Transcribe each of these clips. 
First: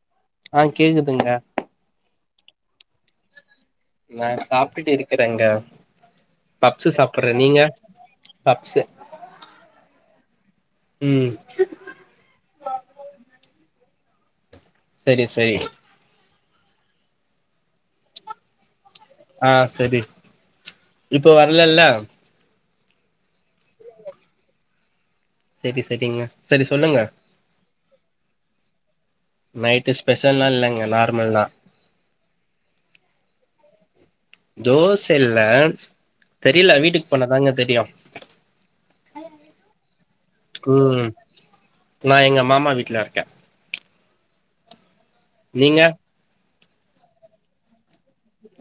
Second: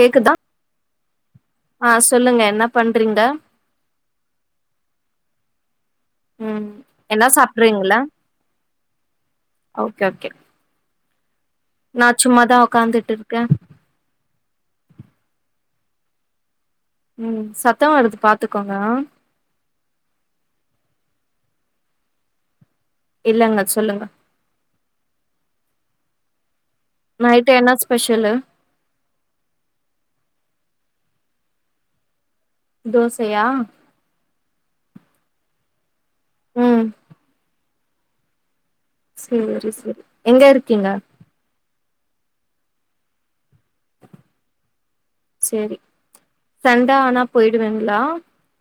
கேக்குதா ஆ கேக்குதுங்க ஆ சொல்லுங்க என்ன பண்றீங்க நா சாப்ட்டுட்டு இருக்கறங்க ம் பப்ஸு என்ன சாப்பட்ற நீங்க சாப்ட்றீங்களா பப்ஸு ஓகே ஓகே ம் நா சும்மாதா ஒக்காந்துட்டு இருக்க செரி செரி ம் சத்தோ வருது பாத்துக்கோங்க ஆ செரி இப்போ வரலல்ல இல்லங்க சொல்லுங்க செரி செரிங்க சேரி சொல்லுங்க நைட்டு என்ன ஸ்பெஷலு நைட்டு ஸ்பெஷல்லா இல்லைங்க நார்மல் தா தோசையா தோச இல்ல தெரியல ம் வீட்டுக்கு போனாதாங்க தெரியு சேரி சேரி எங்க இருக்கீங்க ம் நா எங்க மாமா வீட்ல இருக்க சேரி நீங்க சண்டே ஆனா போயிடுவேங்ளா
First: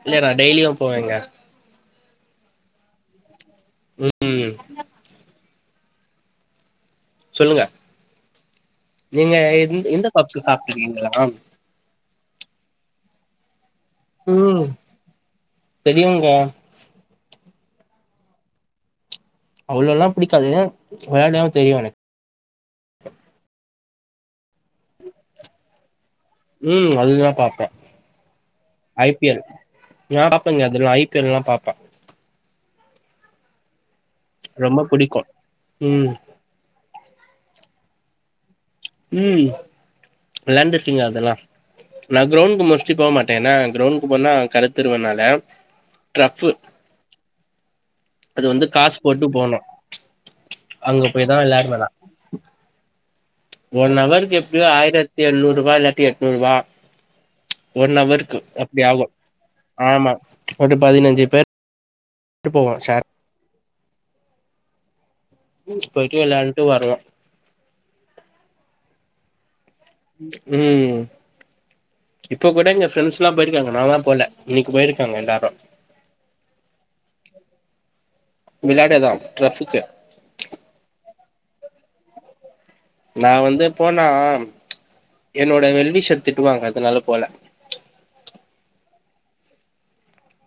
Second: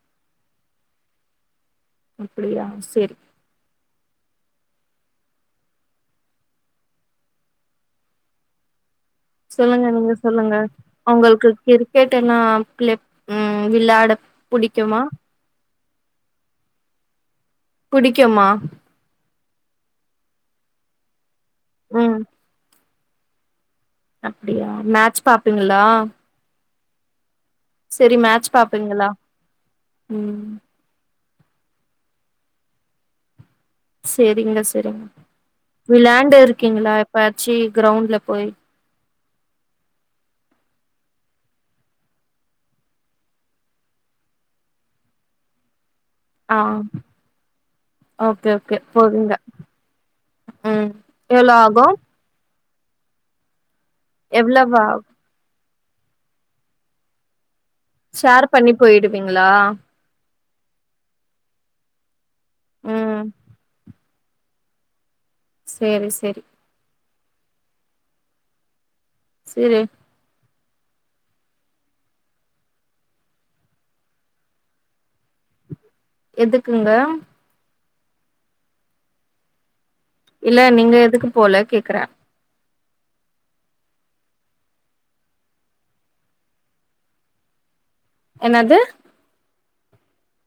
இல்ல நா டெய்லியும் போவேங்க அப்படியா சேரி ம் ம் சொல்லுங்க நீங்க சொல்லுங்க எந் இந்த நீங்க பப்ஸு சொல்லுங்க சாப்டுருக்கீங்களா உங்களுக்கு கிரிக்கெட் எல்லா பிள்ளே ம் விளையாட ம் தெரியுங்க புடிக்குமா அவ்ளோல்லா புடிக்காது விளையாடவ தெரியு எனக் ம் அப்டியா மேட்ச் பாப்பிங்களா ம் அது தா பாப்பே மேட்ச் பாப்பீங்களா ஐ பி எல் நா ம் பாப்பேங்க அதெல்லா ஐ பி எல் லா பாப்பே சேரிங்க ரொம்ப சேரிங்க புடிக்கு ம் விளையாண்டு இருக்கீங்களா எப்பாயச்சி கிரவுண்ட்ல போய் ம் விளையாண்ருக்கேங்க அதல்லா நா கிரவுண்டுக்கு மோஸ்ட்லி போ மாட்டே ஏனா கிரவுண்டுக்கு போனா கருத்துருவேனால ஆ அது ஓகே வந்து ஓகே காசு போட்டு போதுங்க போனு ம் அங்க போய் தா எவ்ளோ வெளாடுவே ஆகு நா ஒன் அவருக்கு எப்புடியோ எவ்ளவு ஆகு ஆயிரத்தி எழ்நூற் ருவா இல்லாட்டி எட்நூற் ருவா ஒன் அவருக்கு ஷேர் பண்ணி அப்டி ஆகு போயிடுவீங்களா ஆமா அப்புடி பதினஞ்சு பேர் ட்டு போவோ ஷேர் ம் சேரி போயிட்டு சேரி விளையாண்டுட்டு வர்லா சேரி ம் இப்ப கூட எங்க ஃப்ரெண்ட்ஸ்லா போயிருக்காங்க நா தா போல இன்னைக்கு போயிருக்காங்க எல்லாரு எதுக்குங்க விளையாட தா டிரஃப்புக்கு இல்ல நீங்க எதுக்கு போல கேக்குறே நா வந்து போனா என்னோட வெல் விஷர் திட்டுவாங்க அதுனால போல என்னாது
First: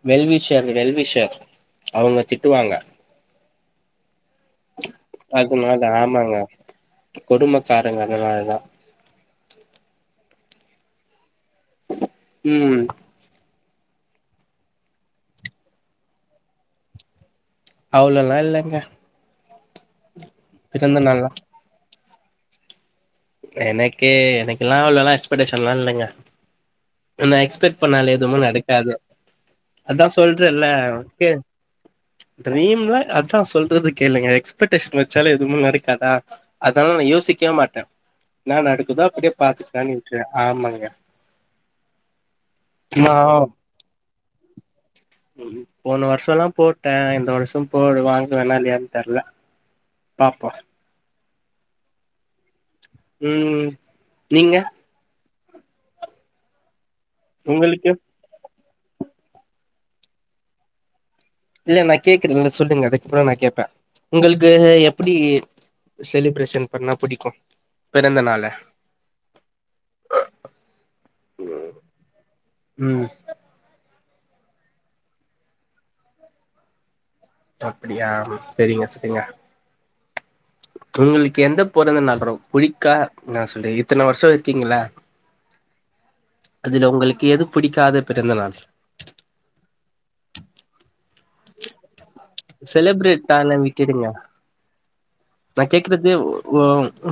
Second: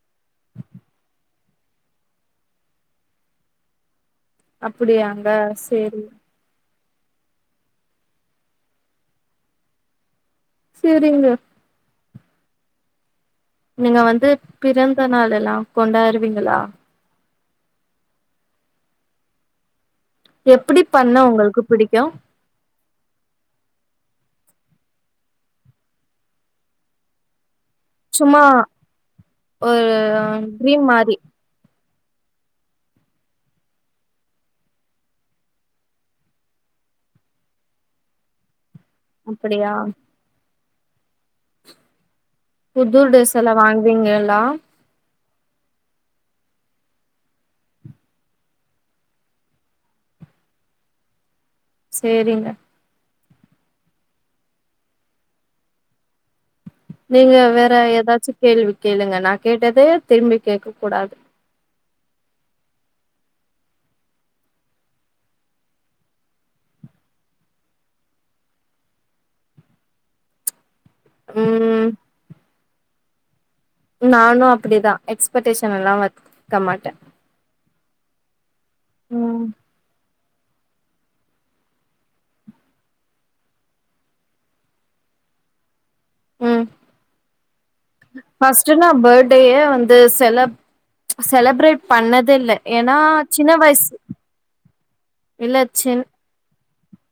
வெல்விஷர் வெல்விஷர் அவுங்க திட்டுவாங்க அப்டியாங்க அதுனால சேரி ஆமாங்க கொடும்மக்காரங்க அதுனால தா சேரிங்க ம் நீங்க வந்து பிறந்த நாளெல்லா கொண்டாடுவீங்களா அவ்ளோல்லா இல்லங்க எப்புடி பிறந்த பண்ண நாள்லா உங்களுக்கு பிடிக்கு எனக்கே எனக்கல்லா அவ்ளோல்லா எக்ஸ்படேஷன்ல்லா இல்லைங்க நா எக்ஸ்பெக்ட் பண்ணாலே எதுமே சும்மா நடக்காது ஒரு அதா சொல்றேன்ல்ல ட்ரீம் மாரி கே ட்ரீம்ல அதா சொல்றது கேளுங்க எக்ஸ்பெக்டேஷன் வச்சாலே எதுவும் நடக்காதா அதலா நா யோசிக்கவே மாட்டே நா நடக்குதா அப்புடியே அப்படியா பாத்துக்கலான் விட்றுவே ஆமாங்க புது நா டிரஸ்ஸல்லா வாங்குவீங்களா போன வருஷோல்லா போட்டே இந்த வருஷோ போடு வாங்குவேணா இல்லையான் தெர்ல பாப்போ சேரிங்க ம் நீங்க நீங்க வேற உங்களுக்கு ஏதாச்சு கேள்வி கேளுங்க நா கேட்டதே திரும்பி கேட்க கூடாது இல்ல நா கேக்குறன்ல்ல சொல்லுங்க அதுக்கு அப்பறோ நா கேப்பே உங்களுக்கு எப்புடி செலிப்ரேஷன் பண்ணா புடிக்கு பிறந்த நாளா ம் ம் நானு அப்படிதா எக்ஸ்பெக்டேஷன்ல்லா வக்க மாட்ட அப்படியா சரிங்க சரிங்க ம் உங்களுக்கு எந்த பொறந்த நாள் மேடம் புடிக்கா என்ன சொல்ற இத்தன வருஷம் இருக்கீங்கள்ல ம் அதுல உங்களுக்கு எது புடிக்காத பிறந்த நாள் நான் ப டேயே வந்து செலப் செலப்ரேட் பண்ணதேல்ல ஏன்னா சின்ன வயசு இல்ல நான் சின் கேக்கறது ஒ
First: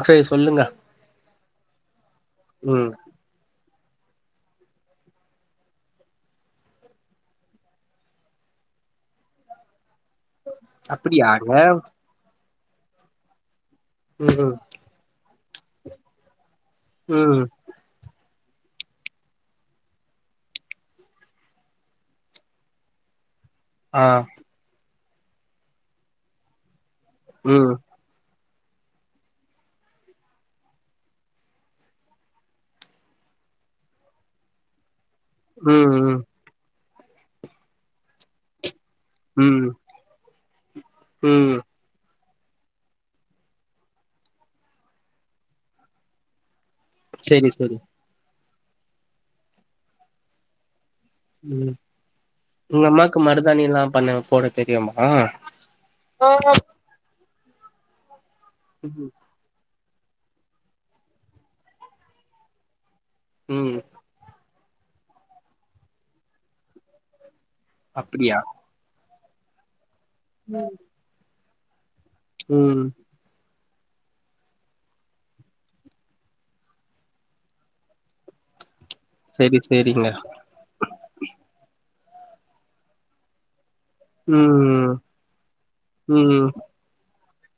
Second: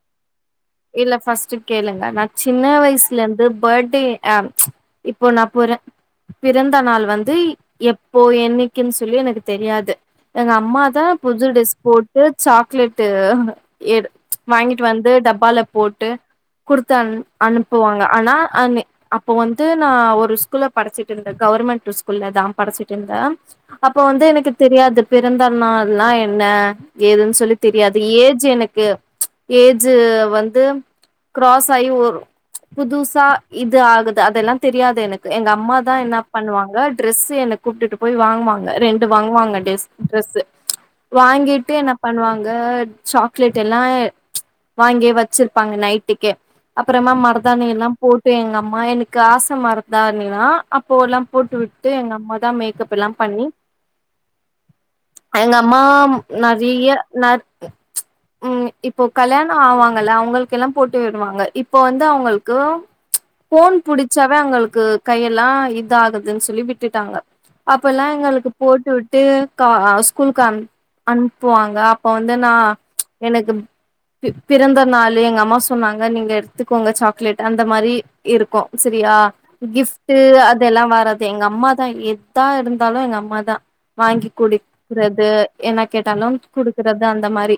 செரி சொல்லுங்க இல்ல ஃபர்ஸ்ட்டு கேளுங்க நா சின்ன ம் வயசு லந்து பர்த்டே அ இப்போ நா பொறந் பிறந்த நாள் வந்து எப்போ என்னைக்குன்னு சொல்லி எனக்கு தெரியாது எங்க அம்மா தா புது அப்டியாங்க டெஸ் போட்டு சாக்லேட்டு எடு ம் ம் வாங்கி ட்டு வந்து டப்பால போட்டு குடுத்து அன் ம் அனுப்புவாங்க ஆனா அ அப்போ வந்து நான் ஒரு ஸ்கூல்ல படிச்சிட்டு இருந்தேன் கவர்மெண்ட் ஸ்கூல்லதான் படிச்சிட்டு இருந்தேன். அப்ப ஆ வந்து எனக்கு தெரியாது பிறந்த நாள்ல்ன்ன ஏதுன்னு சொல்லி ம் தெரியா து ஏஜ் எனக்கு ஏஜ்ஜூ வந்து கிராஸ் ஆகி ஒரு புதுசா இது ஆகுது அதெல்லா தெரியாது எனக்கு எங்க அம்மா தா ம் என்ன ம் பண்ணுவாங்க டிரெஸ்ஸு என்ன கூப்டுட்டு போய் வாங்குவாங்க ரெண் டு வாங்குவாங்க ம் டெஸ் ட்ரெஸ்சு ம் வாங்கிட்டு என்ன பண்ணுவாங்க சாக்லேட் எல்லா வாங்கியே வச்சிருப்பாங்க நைட்டுக்கே அப்றமா செரி மருதாணி செரி எல்லா போட்டு எங்க அம்மா எனக்கு ஆச மருதாணினா அப்போ எல்லா போட்டு ம் விட்டு எங்க அம்மா தா உங்க மேக்கப் எல்லா அம்மாக்கு பண்ணி மருதாணில்லா பண்ண போட தெரியுமா எங்க அம்மா நறைய ந ம் இப்போ கல்யாணம் ஆவாங்கள்ல அவங்களுக்கெல்லா போட்டு விடுவாங்க இப்போ வந்து அவங்களுக்கு போன் ம் புடிச்சாவே அவங்களுக்கு கையெல்லா இதா ஆகுதுன்னு சொல்லி விட்டுட்டாங்க அப்பல்லா அப்டியா எங்களுக்கு போட்டு விட்டு கா ஸ்கூலுக்கு அனு அனுப்புவாங்க இப்ப வந்து நா ம் எனக்கு பி பிறந்த நாளு எங்க அம்மா சொன்னாங்க நீங்க எடுத்துக்கோங்க சாக்லேட் அந்த மாரி இருக்கும் செரியா செரி செரிங்க கிஃப்ட்டு அதெல்லா வரா து எங்க அம்மா தா எத்தா இருந்தாலு எங்க அம்மாதா வாங்கி ம் குடிக்கிறது என்ன கேட்டாலும் ம் குடுக்கறது அந்த மாரி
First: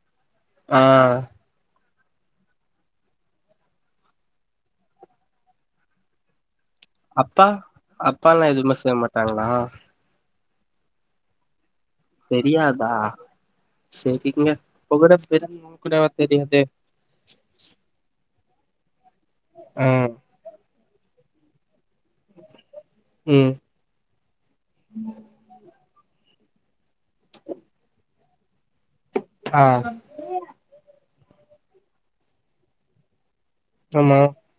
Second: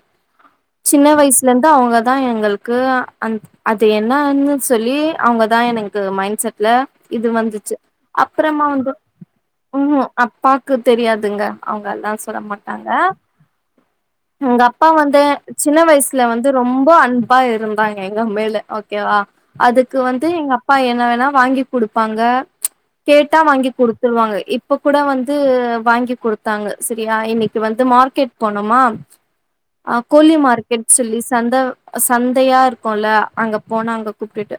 ஆ சின்ன வயசுலருந்து அவங்க தான் எங்களுக்கு அந் அது என்னான்னு சொல்லி அவங்க தான் எனக்கு மைண்ட் செட்ல இது அப்பா வந்துச்சு அப்பால்லா அப்பறமா எதுவுமே வந்து செய்ய மாட்டாங்களா அப்பாக்கு தெரியாதுங்க அவங்க எல்லா சொல்ல மாட்டாங்க தெரியாதா செரிங்க எங்க அப்பா இப்ப கூட வந்து பிறந்தவங்க சின்ன கூடவா வயசுல வந்து தெரியாது ரொம் ப அன்பா இருந்தாங்க எங்க மேல ஓகேவா ஆ அதுக்கு வந்து எங்க அப்பா என்ன வேணா வாங்கி குடுப்பாங்க கேட்டா ம் வாங்கி குடு த்துருவாங்க இப்ப கூட வந்து வாங்கிகுடுத்தாங்க சரியா இன்னைக்கு வந்து மார்க்கெட் போனோமா ஆ கோலி மார்க்கெட் சொல்லி சந்த சந்தையா இருக்குல அங்க போனா அங்க ஆமா கூப்டுட்டு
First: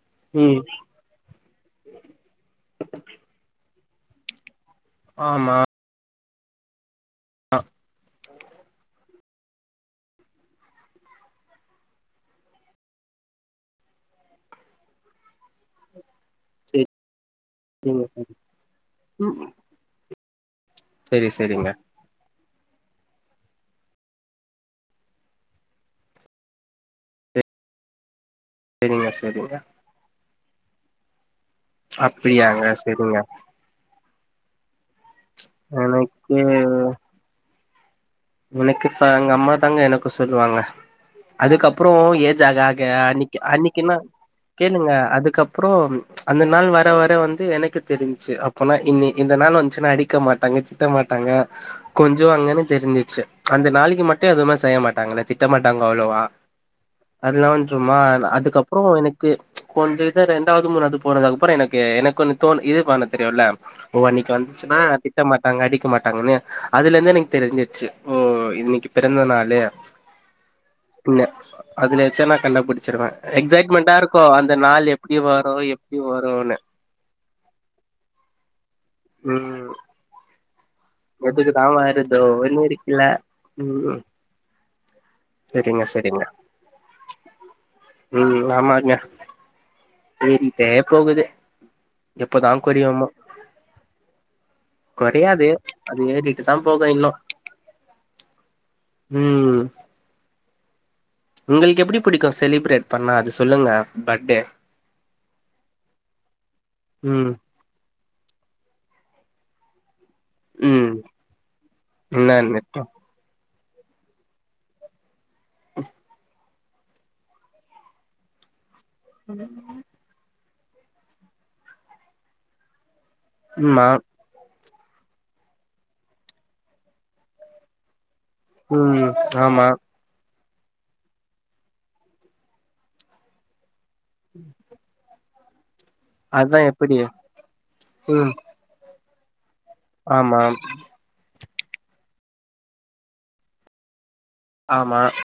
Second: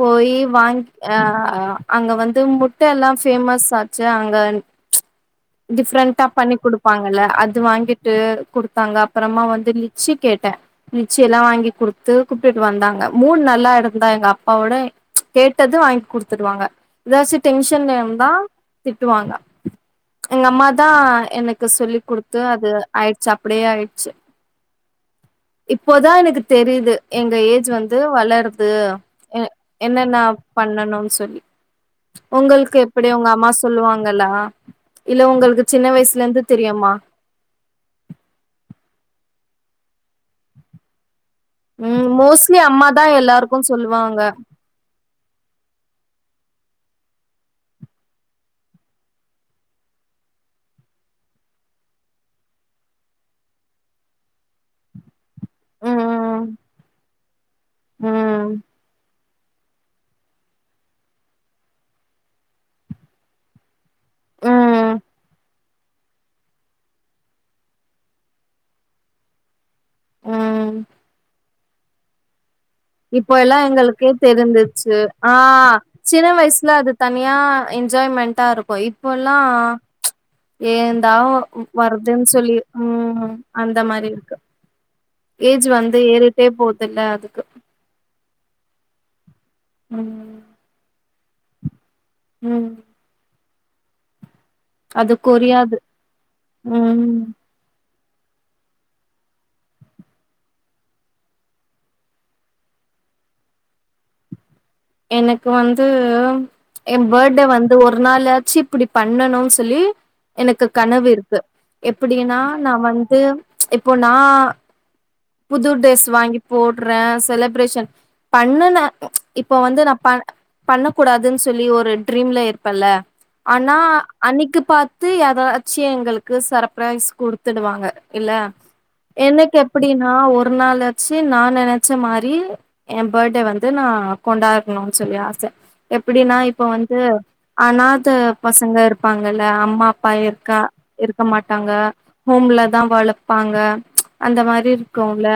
போயி ம் வாங் ஆ அங்க வந்து முட்ட எல்லா பேஃமஸ் ஆச்சு அங்க ஆமா டிஃப்ரெண்ட்டா பண்ணி கொடுப்பாங்கள்ல அது வாங்கிட்டு கொடுத்தாங்கப் அப்புறமா வந்து லிச்சி கேட்டே லிச்சில்லா வாங்கி குடுத்து கூப்டுட்டு வந்தாங்க மூட் நல்லா இருந்தா எங்க அப்பாவோட கேட்டதூ வாங் குடுத்துருவாங்க செரி ஏதாச்சூ டென்ஷன்ல செரி இருந்தா திட்டுவாங்க எங்க அம்மா தா செரி எனக்கு செரிங்க சொல்லி குடுத் த்து அது ஆய்டுச்சு அப்டியே ஆய்டுச்சு இப்போதா எனக்குத் தெரிது எங்க ஏஜ் வந்து வளருது செரிங்க செரிங்க என்னன்னா பண்ணணூ சொல்லி அப்டியாங்க உங்கள்க்கு எப்டி செரிங்க உங்க அம்மா சொல்லுவாங்களா இல்ல உங்களுக்கு சின்ன வயஸ்ல எனக்கு இருந்து தெரியுமா இன்னக்கி சாய்ங் எங்க அம்மா தாங்க எனக்கு சொல்லுவாங்க அதுக்கப்றோ ம் ஏஜ் மோஸ்ட்லி ஆக ஆக அம்மா தான் அன்னிக்கு எல்லாருக்கு அன்னிக்குன்னா சொல்லுவாங்க கேளுங்க அதுக்கப்றோ அந்த நாள் வர வர வந்து எனக்கு தெரிஞ்ச்சு அப் ன்னா இனி இந்த நாள் வந்ச்சுன்னா அடிக்க மாட்டாங்க திட்ட மாட்டாங்க கொஞ்சுவாங்கனூ தெரிஞ் சு அந்த நாளைக்கி மட்டு எதுமே செய்ய மாட்டாங்க என்ன திட்ட மாட்டாங்க அவ்ளோவா ம் அதெலா வந்து ம்மா ம் அதுக்கப்றோ எனக் கு கொஞ்சோ இதா ரெண்டாவது மூணாது போனதுக்கு அதுக்ப்றோ எனக்கு எனக்கு ஒன்னூ தோனுத் இது பண்ண தெரியுல்ல ஓ அன்னிக்கு வந்துச்சுன்னா ம் திட்ட மாட்டாங்க அடிக்க மாட்டாங்கனு அதுல இருந்து எனக்கு தெரிஞ்சிருச்சு ஓ இன்னிக்கு பிறந்த நாளு ம் அது நெச்சா நா கண்டுபுடி இப்போ எல்லா எங்களுக்கே தெரிந்துச்சு எப்டி ஆ வரு எப்டி சின்ன வருன்னு வயசுல அது தனியா என்ஜாய்மெண்ட்டா இருக்கோ இப்பெல்லா ம் ந்தாவு எதுக்குதா வருதோ வருதுன்னு சொல்லி ஒன்னு இருக்குல்ல ம் அந்த ம் மாரி இருக்கு ஏஜ் செரிங்க வந்து செரிங்க ஏறிட்டே போதில்ல அதுக்கு ம் ஆமாங்க ம் ஏறிட்டே போகுது எப்போதா ம் கொரியோமோ அது கொரியாது ஏரிட்டு தா போக இன்னோ ம் ம் உங்களுக்கு எப்டி புடிக்கோ செலிப்ரேட் பண்ணா அது சொல்லுங்க பர்ட்டே எனக்கு வந்து ஏ ம் பேர்டே வந் து ஒர் நாளாச்சி இப்டி பண்ணணோ சொல்லி எனக்கு ம் கனவு இருக்கு எப்படின்னா என்னன்னு நா வந்து இப்போ நா புது ட்ரெஸ் வாங்கி போட்றே செலப்ரேஷன் பண்ணுன ம் இப்ப வந்து நா ப பண்ணக் கூடாதுன்னு சொல்லி ஒரு ட்ரீம்ல இருப்பேன்ல்ல ஆனா ம்மா அன்னிக்கு பாத்து ஏதாச்சி எங்களுக்கு சர்பரைஸ் குடுத்துடுவாங்க இல்ல ம் எனக்கு ஆமா எப்டின் நா ஒரு நாளாச்சு நா நெனச்ச மாரி ஏ பேர்டே வந்து நா கொண்டாட் னோ சொல்லி ஆச எப்டின்னா அதா இப்ப எப்டி வந்து அநாத ம் பசங் அங்க இருப்பாங்கல்ல அம்மா அப்பா ஆமா இருக்கா இருக்க மாட்டாங்க ஹோம்ல தா வளப்பாங்க அந்த மாரி ஆமா இருக்கூல்ல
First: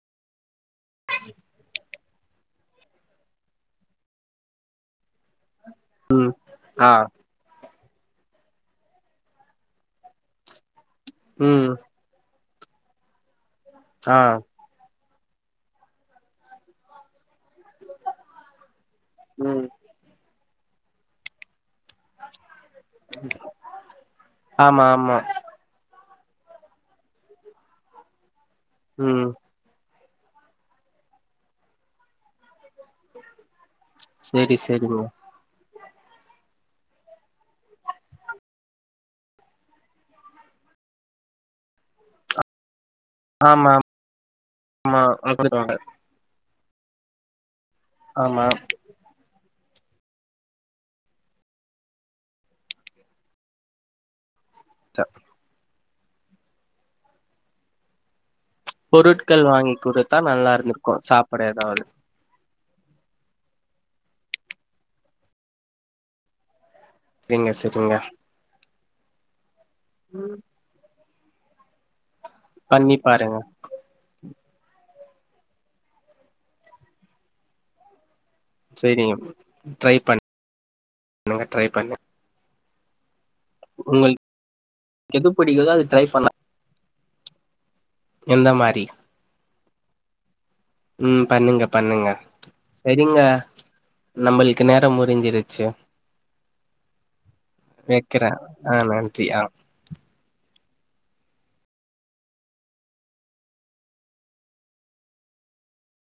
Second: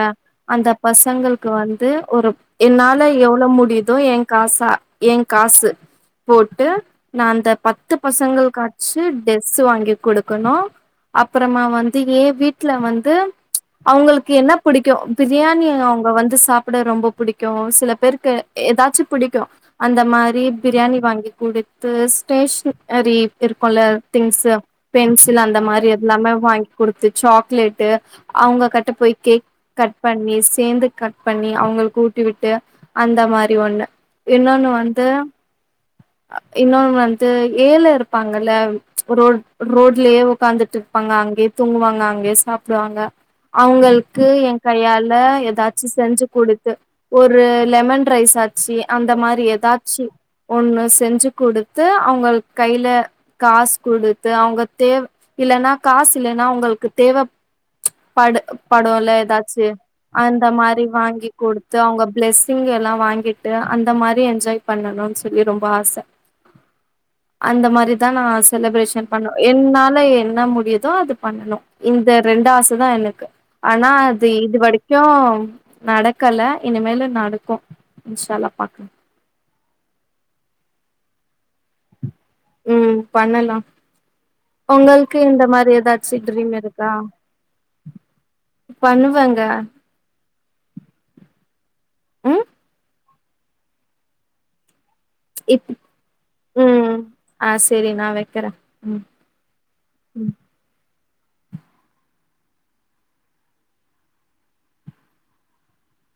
அந்த பசங்களுக்கு வந்து ஒரு என்னால எவ்ளோ முடித் தே ஏங்காசா ஏ காசு போட்டு ஆ நா அந்த பத் து பசங்களுகாச்சு டெஸ் வாங்கி குடுக்கணோ அப்புறமா ம் வந் தி ஏ வீட்ல வந்து ஆ அவுங்களுக்கு என்ன புடிக்கு பிரியாணி அவுங்க வந்து சாப்பட ரொம்ப புடிக்கு சில பேருக்கு எதாச்சு புடிக்கு ம் அந்த மாரி பிரியாணி வாங்கி குடுத்து ஸ்டேஷ்ன னரி இருக்குல திங்ஸூ ஆமா ஆமா பென்சில் அந்தமாரி இ எல்லாமே வாய்ங் குடுத்து சாக்லேட்டு அவுங்க கட்ட போய் ம் கேக் கட் பண்ணி சேந்து கட் பண்ணி அவுங்களுக்கு ஊட்டி விட்டு அந்தமாரி ஒன்னு செரி இன்னொன்னு செரிங்க வந்து இன்னொனு வந்து ஏழ இருப்பாங்கல்ல ரோட் ரோட்லயே உக்காந்துட்டு பாங்க அங்கயே தூங்குவாங்க அங்கயே சாப்டுவாங்க ஆமா அவுங்களுக்கு எ ஆமா கையால எதாச்சு செஞ்சு குடுத்து ஒரு லெமன் ரைஸ் ஆமா ஆச்சு அந்தமாரி எதாச்சு ஒன்னு செஞ்சு குடுத்து அவுங்களுக்கு கைல காஸ் குடுத் து அவுங்க தேவ் இல்லன்னா காசு இல்லனா அவுங்களுக்கு தேவப்படு படுல பொருட்கள் எதாச்சு வாங்கி குடுத்தா நல்லா அந்தமாரி இருந்திருக்கு வாங்கி சாப்பட குடுத்து ஏதாவது அவுங்க பிளஸ்ஸிங் எல்லா வாங்கிட்டு அந்தமாரி என்ஜாய் பண்ணணுன் சொல்லி ரொம்ப ஆச செரிங்க அந்த செரிங்க மாரிதான் நா செலப்ரேஷன் பண்ணு என்னால என்ன முடியுதோ அது பண்ணணு இந்த ரெண்டு ஆசதா பண்ணி எனக்கு பாருங்க ஆனா அது இது வரிக்கு நடக்கல இனிமேலு நடக்கும் இன்ஷால்லா சேரிங்க ட்ரை பண்ணுங்க ட்ரை பண்ணு ம் பண்ணலா உங்களுக்கு உங்களுக்கு எது இந்தமாரி பிடிக்குதோ அது ட்ரை எதாச்சு பண்ண ட்ரீம் இருக் கா எந்த மாரி பண்ணுவேங்க ம் பண்ணுங்க பண்ணுங்க ம் சேரிங்க நம்முள்க்கு நேரோ முடிஞ்சிருச்சு இப் ம் ஆ செரி நா வெக்கிற வைக்கிறே ஆ ம் நன்றி ஆ ம்